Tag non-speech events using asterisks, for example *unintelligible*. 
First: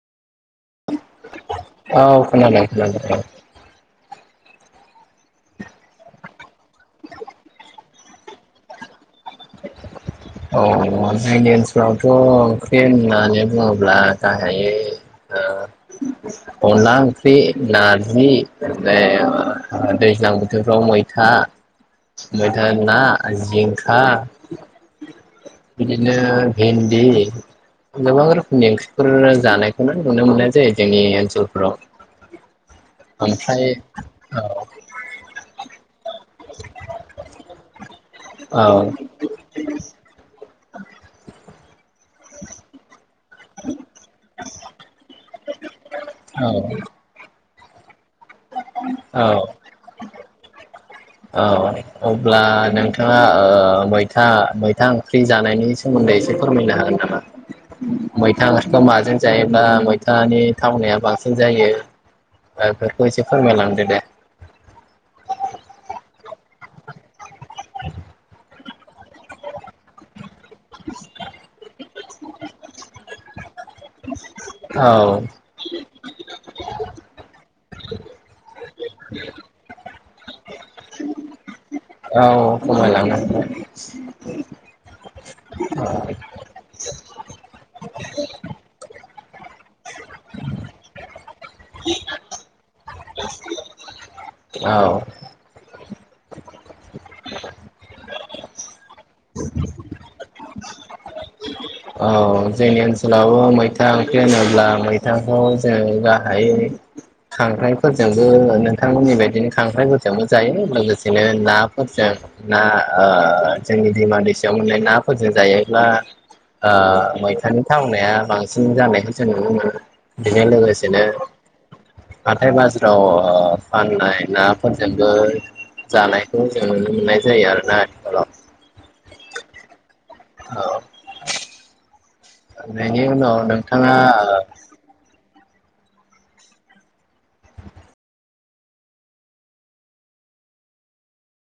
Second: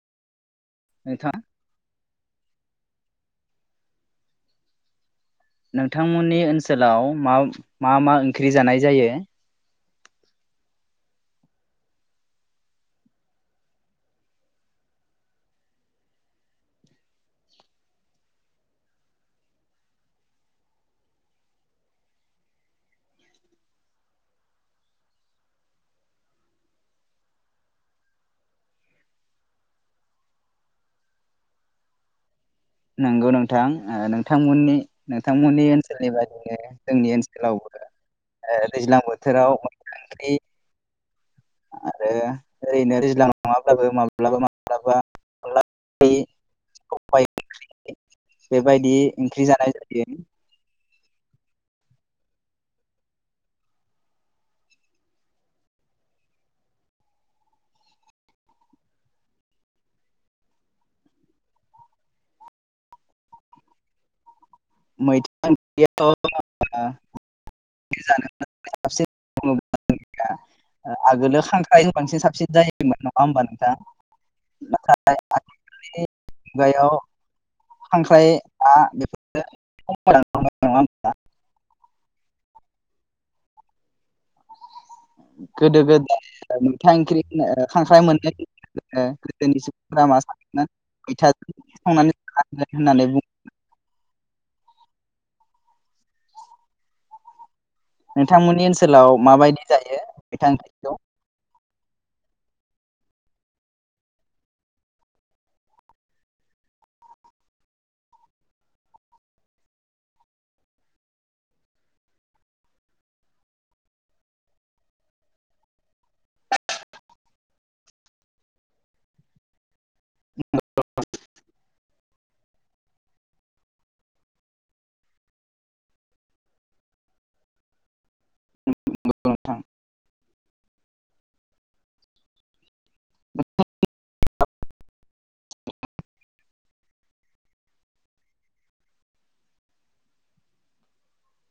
*unintelligible* औ खोनादों खोनादों खोनादों नोंथांमोननि ओनसोलाव म मा मा ओंख्रि जानाय जायो औ जोंनि ओनसोलावथ ओंख्रि होननानै बुङोब्ला गाहायै ओ अनला ओंख्रि नारजि ओमफ्राय दैज्लां बोथोरफ्राव मैथा मैथा ना जिंखा बिदिनो भेन्दि गोबां रोखोमनि ओंख्रिफोर जानायखौनो नुनो मोननाय जायो जोंनि ओनसोलफोराव नंगौ ओमफ्राय नोंथां नोंथांमोननि औ नोंथांमोननि ओनसोलनि बायदिनो जोंनि ओनसोलावबो औ ओ दैज्लां बोथोराव *unintelligible* *inaudible* आरो ओरैनो दैज्लां नङाब्लाबो माब्लाबा माब्लाबा अनला *unintelligible* औ सबाइ *inaudible* बेबायदि औ ओंख्रि जानाय जायो औ अब्ला नोंथाङा ओ मैथा मैथा ओंख्रि जानायनि सोमोन्दै एसे फोरमायनो हागोन नामा मैथा ओंख्रिखौ माजों जायोब्ला मैथानि थावनाया बांसिन जायो बेफोरखौ एसे फोरमायलांदो दे मैथा ओंख्रैयाथ ओ ज *unintelligible* से *unintelligible* ओ आगो लोलो खांख्राय बांसिन साबसिन जायोमोन नङा होमबा नोंथां? नाथाय औ *unintelligible* खांख्राय आ बेफोर खमाय लांनो हमबाय नंङा होमबा? औ खमाय लांनो हमबाय गोदो गोदाय था ओंख्रि होनना ओ खांख्राइ मोननाय ओ गोदोनि सुबुंफोरा मा सानो मैथाजों जागोन होननानै बुंङो औ नोंथांमोननि ओनसोलाव माबायदि जायो मैथा ओंख्रिखौ? औ जोंनि ओनसोलाव मैथा ओंख्रि होनोब्ला मैथाखौ जों गाहायै खांख्राइफोरजोंबो नोंथांमोननि बायदिनो खांख्राइफोरजोंबो जायो लोगोसेनो नाफोरजों ना ओ ना जोंनि दैमा दैसायाव मोननाय नाफोरजों जायोब्ला आ मैथानि थावनाया बांसिन जानायखौ जों नुनो मोनो। बिजों लोगोसेनो हाथाय बाजाराव ओ फाननाय नाफोरजोंबो जानायखौ जों नुनो मोननाय जायो आरोना आथिखालाव नंगौ नोंथां। मोन्नाय नि उनाव नोंथाङा ओ